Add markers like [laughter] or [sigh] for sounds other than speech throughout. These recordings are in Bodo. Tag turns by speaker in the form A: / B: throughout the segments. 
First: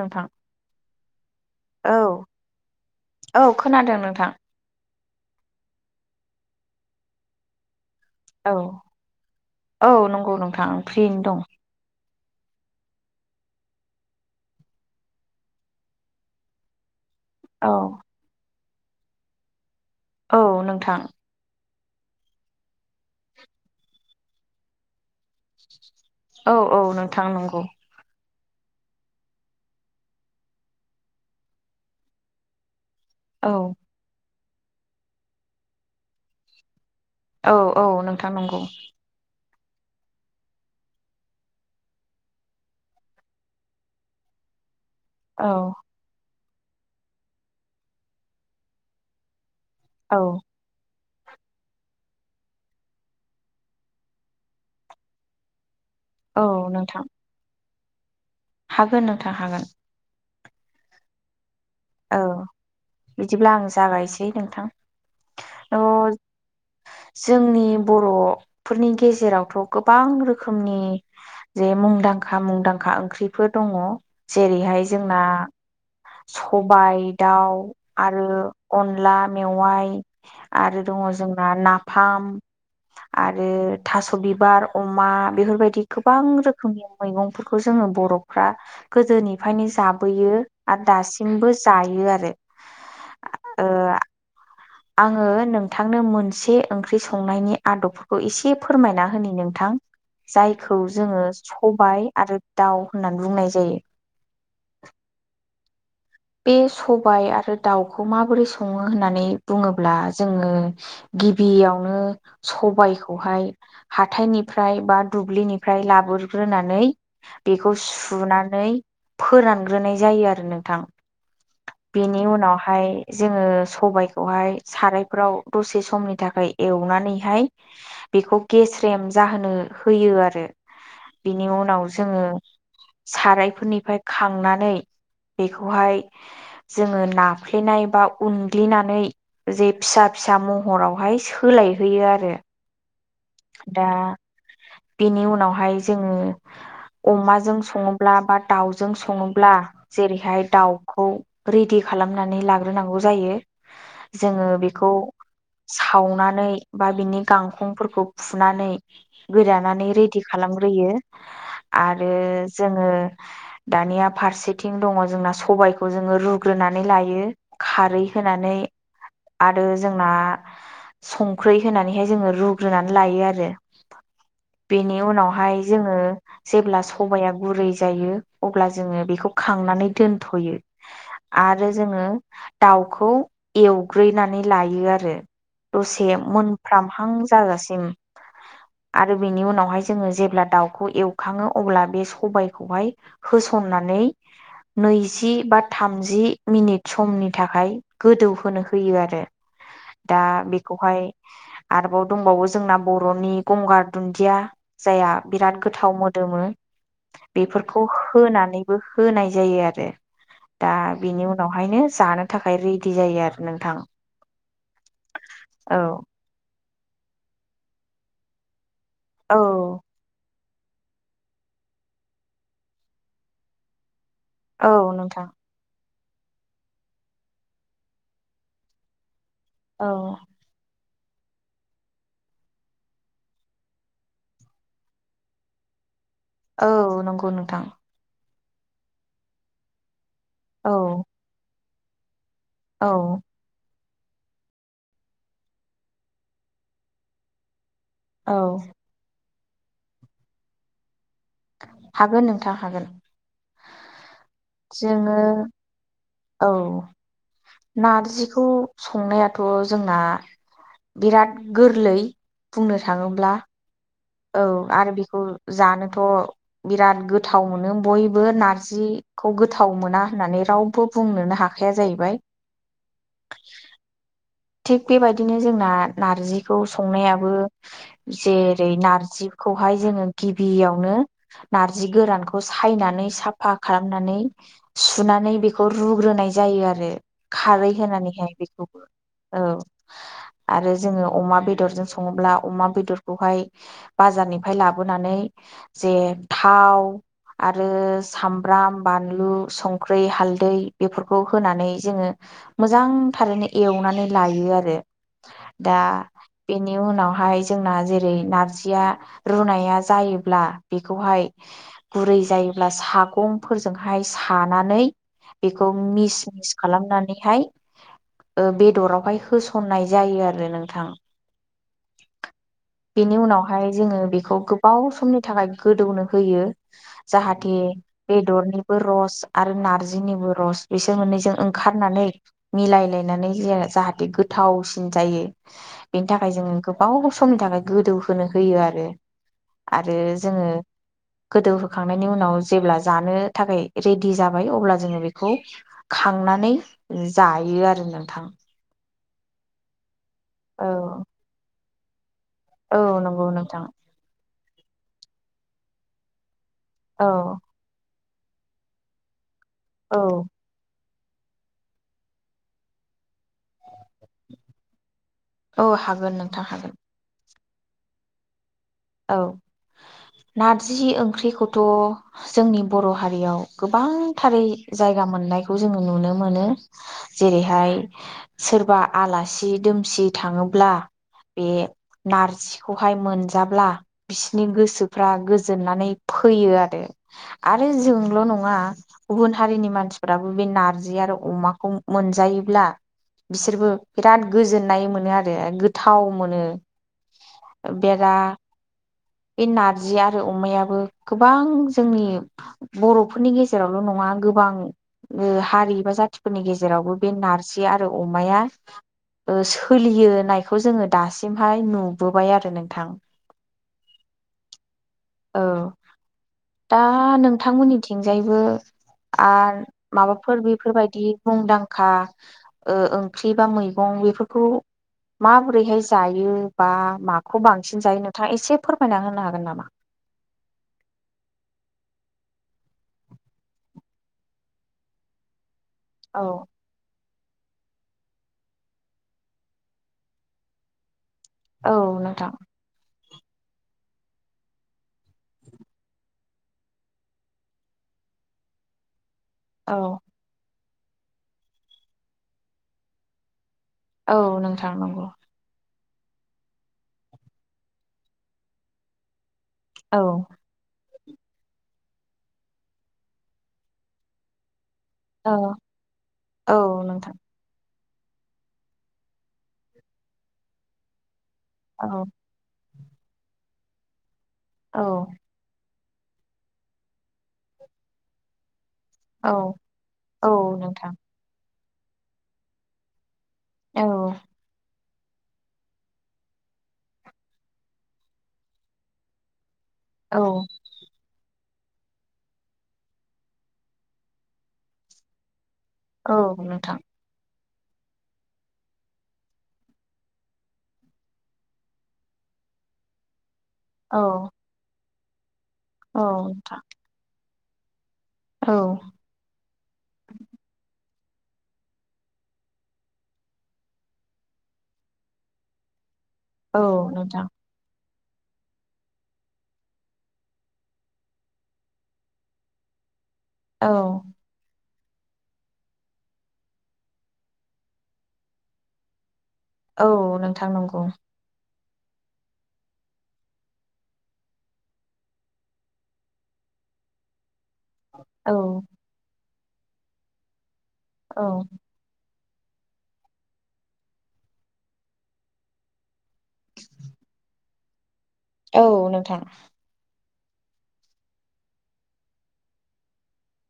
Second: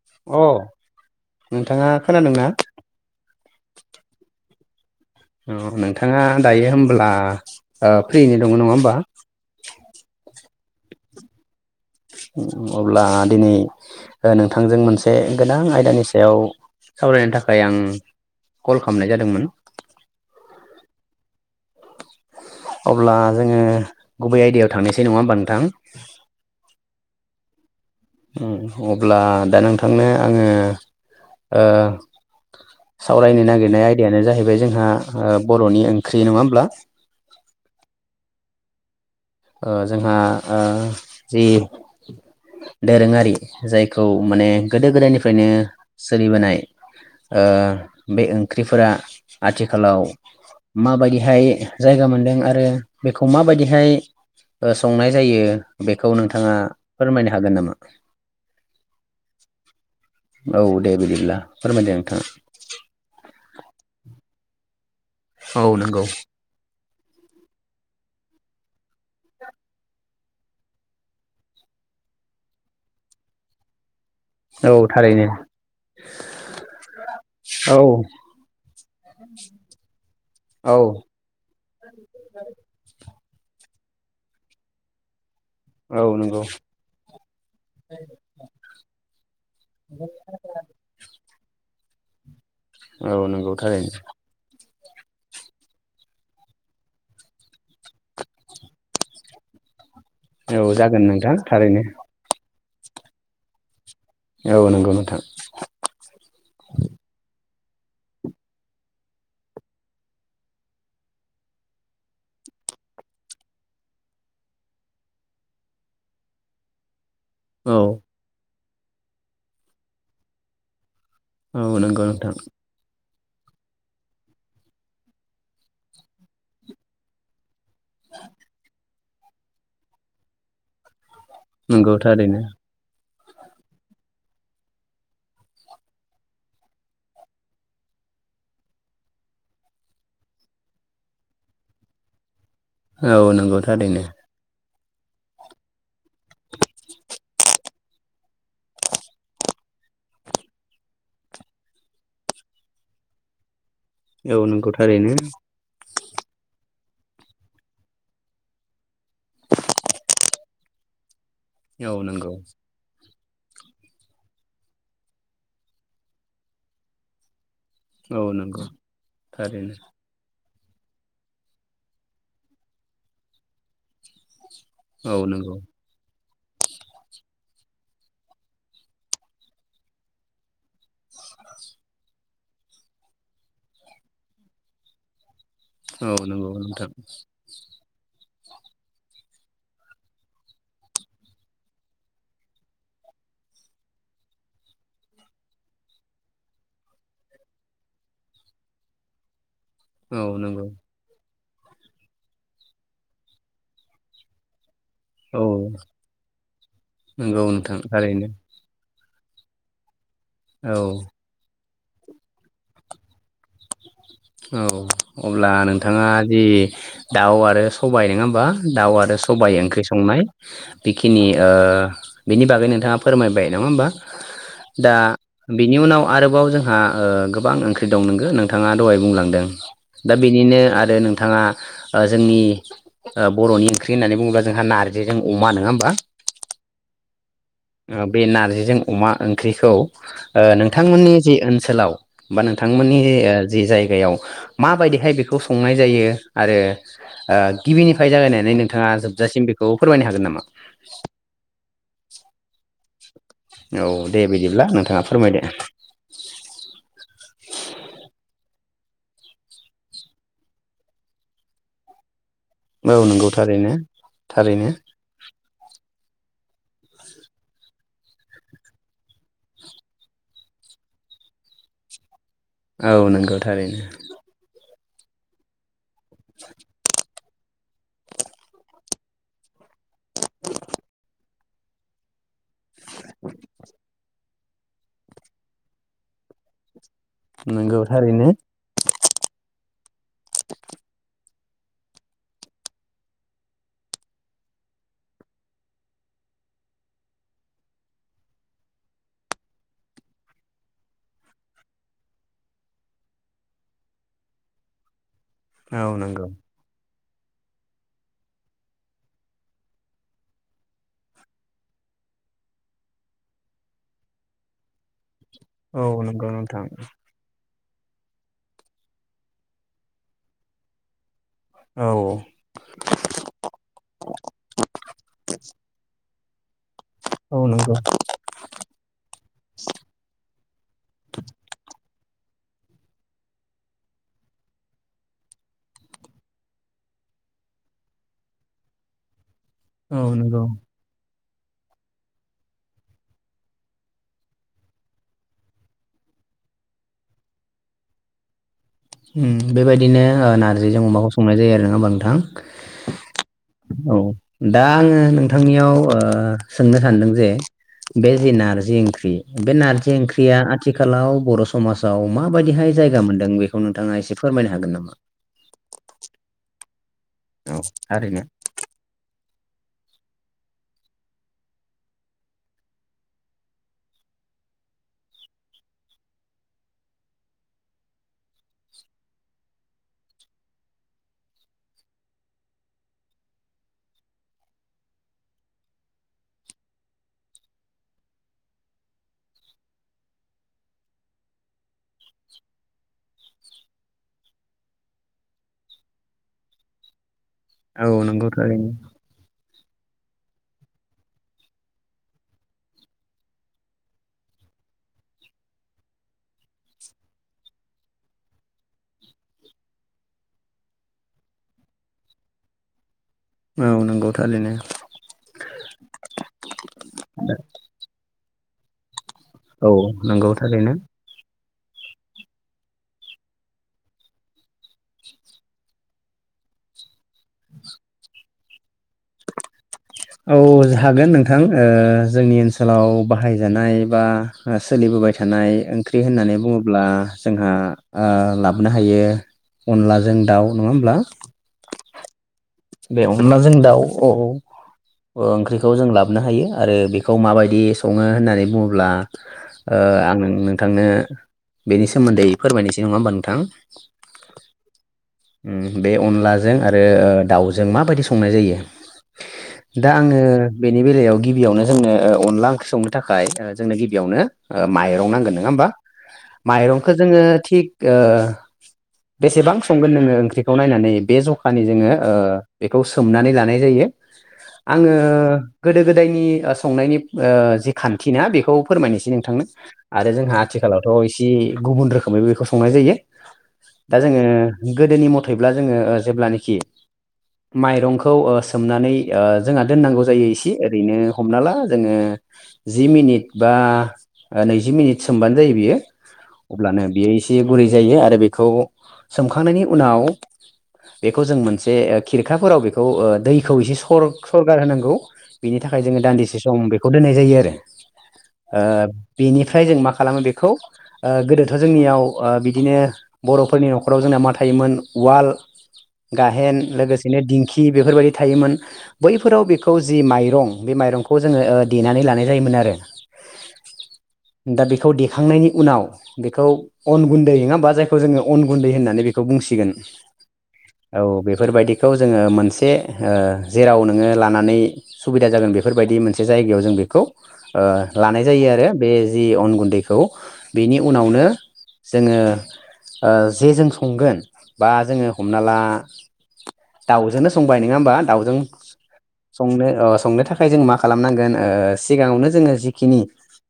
A: नोंथां
B: अ नोंथाङा
A: औ
B: खोनादोंना
A: औ खोनादों नोंथां।
B: औ नोंथाङा दायो होनब्ला ओ फ्रियैनो
A: औ
B: दङ नङा ओमबा?
A: फ्रिनो दं।
B: अब्ला दिनै नोंथांजों मोनसे गोनां आयदानि सायाव सावरायनो थाखाय
A: औ
B: आं कल खालामनाय जादोंमोन।
A: औ नोंथां।
B: अब्ला जोङो गुबै आयदायाव थांनायसै नङा ओनबा नोंथां?
A: औ औ नोंथां नंगौ।
B: अम अब्ला दा नोंथांनो आङो ओ सावरायनो
A: औ
B: नागिरनाय आयदायानो जाहैबाय जोंहा ओ बर'नि ओंख्रि नङा होमब्ला?
A: औ औ नोंथां नंगौ।
B: ओ जोंहा ओ जि दोरोङारि जायखौ माने गोदो गोदायनिफ्रायनो
A: औ
B: सोलिबोनाय ओ बे ओंख्रिफोरा आथिखालाव
A: औ
B: माबायदिहाय जायगा मोनदों आरो बेखौ माबायदिहाय ओ संनाय जायो बेखौ
A: औ
B: नोंथाङा
A: नोंथां
B: फोरमायनो हागोन नामा?
A: हागोन नोंथां हागोन।
B: औ दे बिदिब्ला। फोरमायदो नोंथाङा
A: औ बिदिब्ला आं जागायसै नोंथां।
B: औ
A: अ
B: नंगौ।
A: जोंनि बर'फोरनि गेजेरावथ' गोबां रो खोमनि जे मुंदांखा मुंदांखा ओंख्रिफोर दङ
B: औ
A: जेरैहाय जोंना
B: थारैनो
A: स बाइ दाउ
B: औ
A: आरो अनला मेवाइ
B: औ
A: आरो दङ जोंना नाफाम आरो थास' बिबार अमा बेफोरबायदि
B: औ
A: गोबां
B: नंगौ
A: रोखोमनि मैगंफोरखौ जोङो बर'फ्रा गोदोनिफ्रायनो जाबोयो। आरो दासिमबो जायो आरो।
B: औ नंगौ
A: ओ
B: थारैनो।
A: आङो नोंथांनो मोनसे ओंख्रि संनायनि आदबफोरखौ एसे फोरमायना होनि नोंथां।
B: औ
A: जायखौ
B: जागोन
A: जोङो
B: नोंथां थारैनो
A: सबाय आरो दाउ होननानै बुंनाय जायो।
B: औ नंगौ नोंथां।
A: बे सबाय आरो दाउखौ माबोरै सङो होननानै बुङोब्ला जोङो गिबियावनो सबायखौहाय हाथायनिफ्राय बा दुब्लिनिफ्राय लाबोग्रोनानै बेखौ
B: औ
A: सुनानै फोरानग्रोनाय जायो आरो नोंथां।
B: औ नंगौ
A: बेनि
B: नोंथां
A: उनावहाय जोङो सबायखौहाय सारायफ्राव दसे समनि थाखाय एवनानैहाय बेखौ गेस्रेम जाहोनो होयो आरो। बिनि उनाव
B: नंगौ
A: जोङो
B: थारैनो
A: सारायफोरनिफ्राय खांनानै बेखौहाय
B: [inaudible]
A: जोङो नाफ्लेनाय बा उनग्लिनानै जे फिसा फिसा महरावहाय सोलाय होयो आरो।
B: औ नंगौ
A: दा
B: थारैनो।
A: बेनि उनावहाय जोङो अमाजों सङोब्ला बा दाउजों सङोब्ला जेरैहाय दाउखौ रेदि खालामनानै लाग्रोनांगौ जायो।
B: औ
A: जोङो
B: नंगौ
A: बेखौ
B: थारैनो
A: सावनानै बा बिनि गांखंफोरखौ फुनानै गोदानानै रेडि खालामग्रोयो।
B: औ
A: आरो
B: नंगौ
A: जोङो दानिया फारसेथिं दङ जोंना सबायखौ जोङो रुग्रोनानै लायो। खारै
B: औ
A: होनानै
B: नंगौ
A: आरो
B: थारैनो
A: जोंना संख्रै होनानैहाय जोङो रुग्रोनानै लायो आरो। बेनि
B: औ नंगौ
A: उनावहाय जोङो जेब्ला सबाया गुरै जायो अब्ला जोङो बेखौ खांनानै दोनथ'यो। आरो जोङो दाउखौ एवग्रोनानै लायो आरो। दसे
B: औ नंगौ नोंथां
A: मोनफ्रामहां जाजासे
B: [inaudible]
A: आरो बेनि उनावहाय जोङो जेब्ला दाउखौ एवखाङो अब्ला बे सबायखौहाय होसन नानै नैजि बा थामजि मिनिट समनि थाखाय गोदौहोनो होयो आरो।
B: औ
A: दा
B: नंगौ
A: बेखौहाय आरोबाव दंबावो जोंना बर'नि गंगार दुन्दिया जायआ
B: औ
A: बिराद गोथाव मोदोमो
B: नंगौ नोंथां
A: बेफोरखौ
B: थारैनो
A: होनानैबो होनाय जायो आरो दा
B: औ
A: बेनि उनावहायनो जानो थाखाय रेडि जायो आरो। नोंथां
B: औ अब्ला
A: औ
B: नोंथाङा जि दाउ आरो सबाय नोङा होमबा? दाउ आरो
A: औ
B: सबाय ओंख्रि संनाय। बेखिनि ओ बेनि बागै नोंथाङा फोरमायबाय नङा होमबा?
A: औ
B: दा
A: नोंथां
B: बिनि उनाव आरोबाव जोंहा ओ गोबां ओंख्रि दं नोंगो नों थाङा दहाय बुंलांदों
A: औ
B: दा बेनिनो आरो नों थाङा ओ जोंनि ओ बर'नि ओंख्रि होननानै बुङोब्ला जोंहा नार्जि जों अमा नङा होमबा?
A: औ नंगौ नोंथां।
B: जों अमा ओंख्रिखौ ओ
A: औ
B: नोंथांमोननि जि ओनसोलाव बा
A: औ
B: नोंथांमोननि ओ जायगायाव माबायदिहाय बेखौ संनाय जायो आरो ओ गिबिनिफ्राय
A: औ
B: जागायनानै नोंथाङा जोबजासिम बेखौ फोरमायनो हागोन नामा?
A: हागोन नोंथां हागोन।
B: औ दे बिदिब्ला नोंथाङा
A: जोङो
B: फोरमायदो।
A: औ नारजिखौ संनायाथ' जोंना बिराद गोरलै बुंनो
B: ओ नंगौ
A: थाङोब्ला
B: थारैनो।
A: औ
B: थारैनो
A: आरो बेखौ जा नोथ' बिराद गोथाव मोनो बयबो नारजि खौ गोथाव मोना होननानै रावबो बुंनोनो हाखाया जाहैबाय।
B: औ नंगौ थारैनो
A: थिग बेबायदिनो जोंना नारजिखौ संनाया
B: [inaudible]
A: जेरै नारजिखौहाय जोङो गिबियावनो नारजि गोरान सायनानै साफा खालामनानै सुनानै बेखौ रुग्रोनाय जायो आरो। खारै
B: नंगौ थारैनो
A: होनानैहाय बेखौबो औ। आरो जोङो अमा बेदरजों संङोब्ला अमा बेदरखौहाय बाजारनिफ्राय लाबोनानै जे थाव आरो सामब्राम बानलु संख्रि हालदै बेफोरखौ होनानै जोङो मोजां थारैनो एवनानै लायो आरो दा
B: औ नंगौ
A: बेनि उनाव हाय जोंना जेरै नारजिया रुनाया जायोब्ला बेखौहाय गुरै जायोब्ला सागंफोरजोंहाय सानानै बेखौ
B: औ
A: मिस
B: नंगौ
A: मिस
B: नोंथां
A: खालामनानैहाय ओ बेदराव हाय होसननाय जायो आरो नोंथां।
B: औ
A: बेनि उनावहाय जोङो बेखौ गोबाव समनि थाखाय गोदौनो होयो।
B: औ
A: जाहाथे
B: नंगौ
A: बेदरनिबो रस आरो नारजिनिबो रस बिसोर मोननैजों ओं खारनानै मिलायलायनानै जे-जाहा थे गोथावसिन जायो। बेनि थाखाय जोङो गोबाव समनि थाखाय गोदौहोनो होयो आरो। आरो
B: औ नंगौ
A: जोङो गोदौहोखांनायनि उनाव जेब्ला जानो थाखाय रेडि जाबाय अब्ला जोङो बेखौ खा खांनानै जायो आरो नोंथां।
B: उम बेबायदिनो ओ
A: औ
B: नार्जिजों अमाखौ संनाय जायो आरो। नङा होमबा नोंथां?
A: औ नंगौ नोंथां
B: औ। दा आङो नोंथांनियाव ओ सोंनो
A: औ
B: सानदों जे बे जि नारजि ओंख्रि बे नारजि
A: औ
B: ओंख्रिया आथिखालाव बर' समाजाव माबायदिहाय जायगा मोनदों बे नोंथाङा एसे फोरमायनो हागोन नामा?
A: औ हागोन नोंथां हागोन
B: औ थारैनो
A: औ नारजि ओंख्रिखौथ' जोंनि बर' हारियाव गोबांथारै जायगा मोननायखौ जों नुनो जेरैहाय सोरबा आलासि दोमसि थाङोब्ला बे नारजिखौहाय मोनजाब्ला बिसिनि गोसोफ्रा गोजोननानै फैयो आरो आरो जोंल' नङा गुबुन हारिनि मानसिफ्राबो बे नारजि आरो अमाखौ मोनजायोब्ला बिसोरबो बिराद गोजोननाय मोनो आरो गोथाव मोनो।
B: औ
A: बेरा
B: नोंंगौ थारैनो
A: बे नारजि आरो अमायाबो गोबां जोंनि बर'फोरनि गेजेरावल' नङा गोबां गोबां हारि एबा जाथिफोरनि गेजेरावबो बे नारजि आरो अमाया ओ सोलियोनायखौ जोंङो दासिमहाय नुबोबाय आरो नोंथां।
B: औ नोंगौ थारैनो
A: औ दा नोंथांमोननिथिंजायबो आरो
B: औ नंगौ
A: माबाफोर
B: थारैनो
A: बेफोरबायदि मुदां खा ओ ओंख्रि बा मैगं बेफोरखौ माबोरैहाय जायो बा माखौ बांसिन जायो नोंथांङा एसे फोरमायना होनो हागोन नामा?
B: औ हागोन नोंथां ओ जोंनि ओनसोलाव बाहायजानाय बा सोलि बोबाय थानाय ओंख्रि
A: औ
B: होननानै बुंङोब्ला जोंहा ओ लाबोनो हायो अनलाजों दाउ नङा होमब्ला?
A: औ नोंथां
B: बे अनलाजों दाउ औ औ ओंख्रिखौ जों लाबोननो हायो आरो बेखौ माबायदि संङो होननानै बुङोब्ला
A: औ
B: ओ आं नोंथांनो बेनि सोमोन्दै फोरमायनोसै नङा होमबा नोंथां
A: औ नोंथां नंगौ
B: उम बे अनलाजों आरो दाउजों माबायदि संनाय जायो? दा
A: औ
B: आंङो बेनि बेलायाव गिबियावनो जोंनो अनला ओंख्रि संनो थाखाय जोंनो गिबियावनो ओ माइरं
A: औ
B: नांगोन नोंङा होमबा
A: औ
B: माइरंखौ
A: नोंथां
B: जोंङो थिग ओ बेसेबां संगोन नोंङो ओंख्रिखौ नायनानै बे जखानि जोंङो
A: औ
B: ओ बेखौ सोमनानै लानाय जायो
A: औ
B: आङो गोदो गोदायनि ओ संनायनि ओ जि खान्थि ना बेखौ फोरमायनोसै
A: औ
B: नोंथांनो आरो
A: औ
B: जोंहा आथिखालावथ'
A: नोंथां
B: एसे गुबुन रोखोमै बेखौ संनाय जायो।
A: औ
B: दा जोंङो गोदोनि मथेब्ला जोंङो जेब्लानेखि माइरंखौ ओ सोमनानै ओ जोंहा दोननांगौ
A: औ
B: जायो इसे ओरैनो हमना ला जोंंङो जि मिनिट बा नैजि मिनिट सोमबा जायो बियो
A: औ नोंथां
B: अब्लानो बियो इसे से गुरै जायो आरो बेखौ सोमखांनायनि उनाव बेखौ जों मोनसे खिरखाफोराव बेखौ ओ दैखौ एसे
A: औ
B: सर सरगार होनांगौ। बिनि थाखाय जोंङो
A: औ
B: दान्दिसे सम बेखौ दोननाय जायो आरो।
A: औ
B: ओ बेनिफ्राय जों मा खालामो बेखौ ओ गोदोथ' जोंनियाव ओ बिदिनो बर'फोरनि न'खराव जोंना मा थायोमोन उवाल गाहेन
A: औ
B: लोगोसेनो
A: नोंथां
B: दिंखि बेफोरबायदि थायोमोन बैफोराव बेखौ जि माइरं बे माइरंखौ जोंङो ओ देनानै लानाय जायोमोन आरो।
A: औ
B: दा बेखौ देखांनायनि उनाव बेखौ अन गुन्दै नोंङा होमबा जायखौ जोंङो अन गुन्दै होननानै बे बेखौ बुंसिगोन
A: औ नोंथां नंगौ
B: औ बेफोरबायदि बेखौ जोंङो मोनसे ओ जेराव नोंङो लानानै सुबिदा जागोन बेफोरबायदि मोनसे जायगायाव जों बेखौ ओ लानाय
A: औ
B: जायो आरो बे जि अन गुन्दैखौ बिनि
A: औ
B: उनावनो जोंङो ओ जे जों संगोन बा जोंङो हमना ला दाउजोंनो संबाय नङा होमबा दाउजों
A: औ नोंथां
B: संनो अ' संनो थाखाय जों मा खालामनांगोन ओ सिगाङावनो जोङो जिखिनि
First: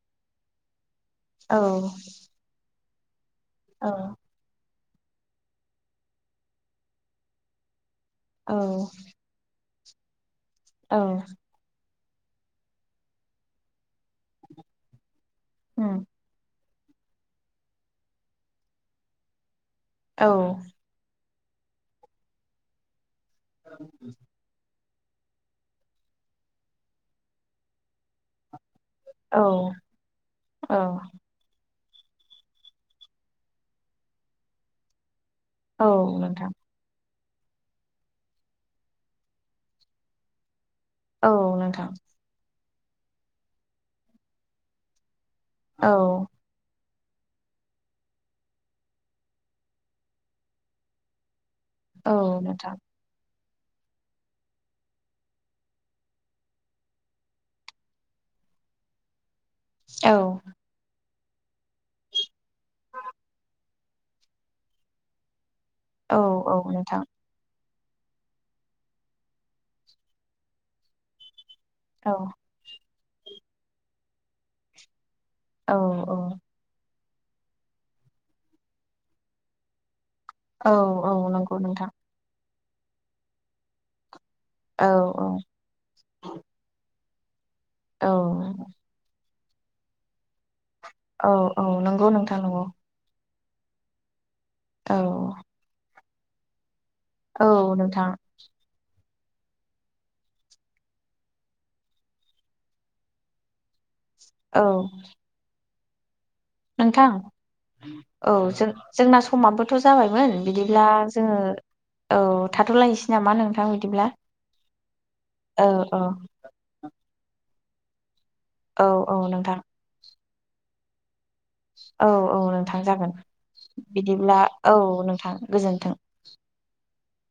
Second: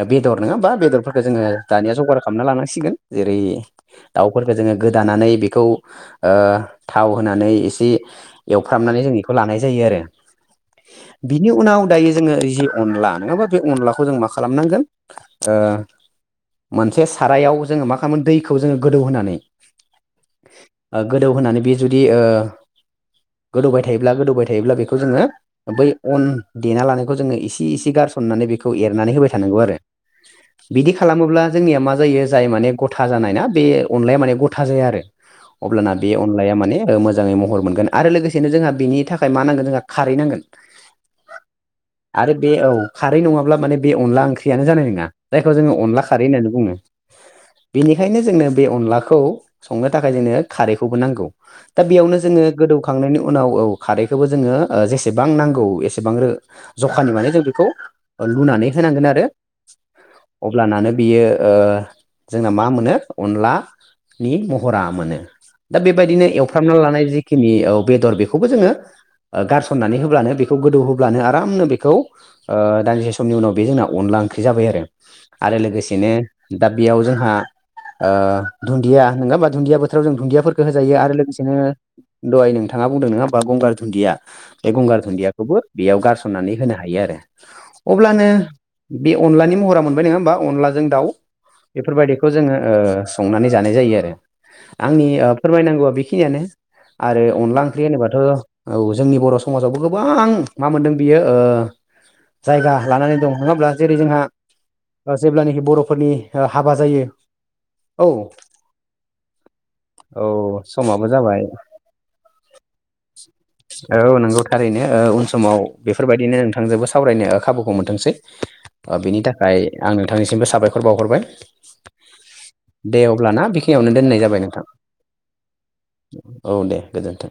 B: ओ बेदर नङा होनबा बेदर फोरखो जोङो
A: औ
B: दानिया जगार खामना लानांसिगोन जेरै
A: औ
B: दाउफोरखौ जोङो गोदानानै बेखौ ओ थाव होनानै इसि
A: औ
B: एवफ्रामनानै जों इखौ लानाय जा यो आरो
A: औ
B: बिनि उनाव दायो जोङो जि अनला नङाबा बे अनलाखौ जों मा खालामनांगोन ओ
A: उम
B: मोनसे सारायाव जोङो मा खालामो दैखौ जोङो गोदौ होनानै
A: औ
B: गोदौ होनानै बेयो जुदि ओ गोदौबाय थायोब्ला गोदौबाय थायोब्ला बे खौ जोङो बै अन देना लानायखौ जों इसे इसे गारसनानै बि खौ एरनानै होबाय
A: औ
B: थानांगौ आरो
A: औ
B: बिदि खालामोब्ला जोंनिया मा जायो जाय माने गथा जानाय ना बे अनलाया माने गथा जाया आरो
A: औ
B: अब्लाना बे
A: नोंथां
B: अनलाया माने ओ मोजाङै महर मोनगोन आरो लोगोसेनो जोंहा बिनि थाखाय मा नांगोन जोंहा खारै नांगोन।
A: औ नोंथां
B: आरो बे औ खारै नङाब्ला माने बे अनला ओंख्रियानो जानाय नोङा। जायखौ जोङो
A: औ
B: अनला खारै होननानै बुङो। बेनिखायनो जोंनो बे अनलाखौ संनो थाखाय जोंनो खारैखौबो नांगौ। दा
A: औ
B: बेयावनो जोङो
A: नोंथां
B: गोदौखांनायनि उनाव औ खारैखोबो जोङो ओ जेसेबां नांगौ एसेबां रो जखानि माने जों बेखौ लुनानै होनांगोन आरो
A: औ
B: अब्लानानो बियो ओ जोंना मा मोनो अनलानि महरा मोनो। दा
A: औ
B: बेबायदिनो
A: औ
B: एवफ्रामना
A: नोंथां
B: लानाय जि नि औ बेदर बेखौबो जोङो ओ गारसननानै होब्लानो बेखौ गोदौहोब्लानो आरामनो बेखौ ओ
A: औ
B: दान्दिसे समनि उनाव बे जोंना अनला ओंख्रि जाबाय आरो। आरो
A: औ
B: लोगोसेनो
A: औ
B: दा बेयाव जोंहा ओ दुन्दिया नङा होमबा दुन्दिया बो थोराव जों दुन्दियाफोरखो
A: औ
B: होजायो आरो
A: औ
B: लोगोसेनो
A: नंगौ नोंथां
B: दहाय नोंथाङा बुंदों नङा होमबा गंगार दुन्दिया बे
A: औ
B: गंगार
A: औ
B: दुन्दियाखौबो बेयाव गारसननानै होनो हायो आरो अब्लानो
A: औ
B: बे याव‌ अनलानि महरा मोनबाय नोङा होमबा अनलाजों दाउ
A: औ औ नंगौ
B: बेफोरबायदिखौ
A: नोंथां
B: जोङो
A: नंगौ
B: ओ संनानै जानाय जायो आरो
A: औ
B: आंनि ओ फोरमायनांगौआ बेखिनियानो। आरो
A: औ
B: अनला ओंख्रि
A: नोंथां
B: होनोबाथ' औ जोंनि बर' समाजावबो गोबां मा मोनदों बियो ओ जायगा लानानै दं नङा होनब्ला जेरै जोंहा
A: औ
B: ओ जेब्लानिखि बर'फोरनि ओ हाबा जायो
A: नोंथां औ जों जोंना समाबोथ' जाबायमोन
B: औ
A: बिदिब्ला
B: समाबो जाबाय
A: जोङो औ थाथ'लायनोसै नामा नोंथां
B: औ
A: बिदिब्ला
B: नंगौ थारैनो ओ उन समाव
A: औ औ
B: बेफोरबायदिनो नोंथां जोंबो सावरायनो ओ खाबुखौ मोनथोंसै
A: औ
B: ओ
A: औ
B: बिनि थाखाय
A: नोंथां
B: आं नोंथांनिसिमबो साबायखर बावहरबाय।
A: औ औ नोंथां
B: दे
A: जागोन।
B: अब्लाना बेखिनियावनो दोननाय जाबाय
A: बिदिब्ला
B: नोंथां
A: औ नोंथां गोजोनथों।
B: औ दे गोजोनथों।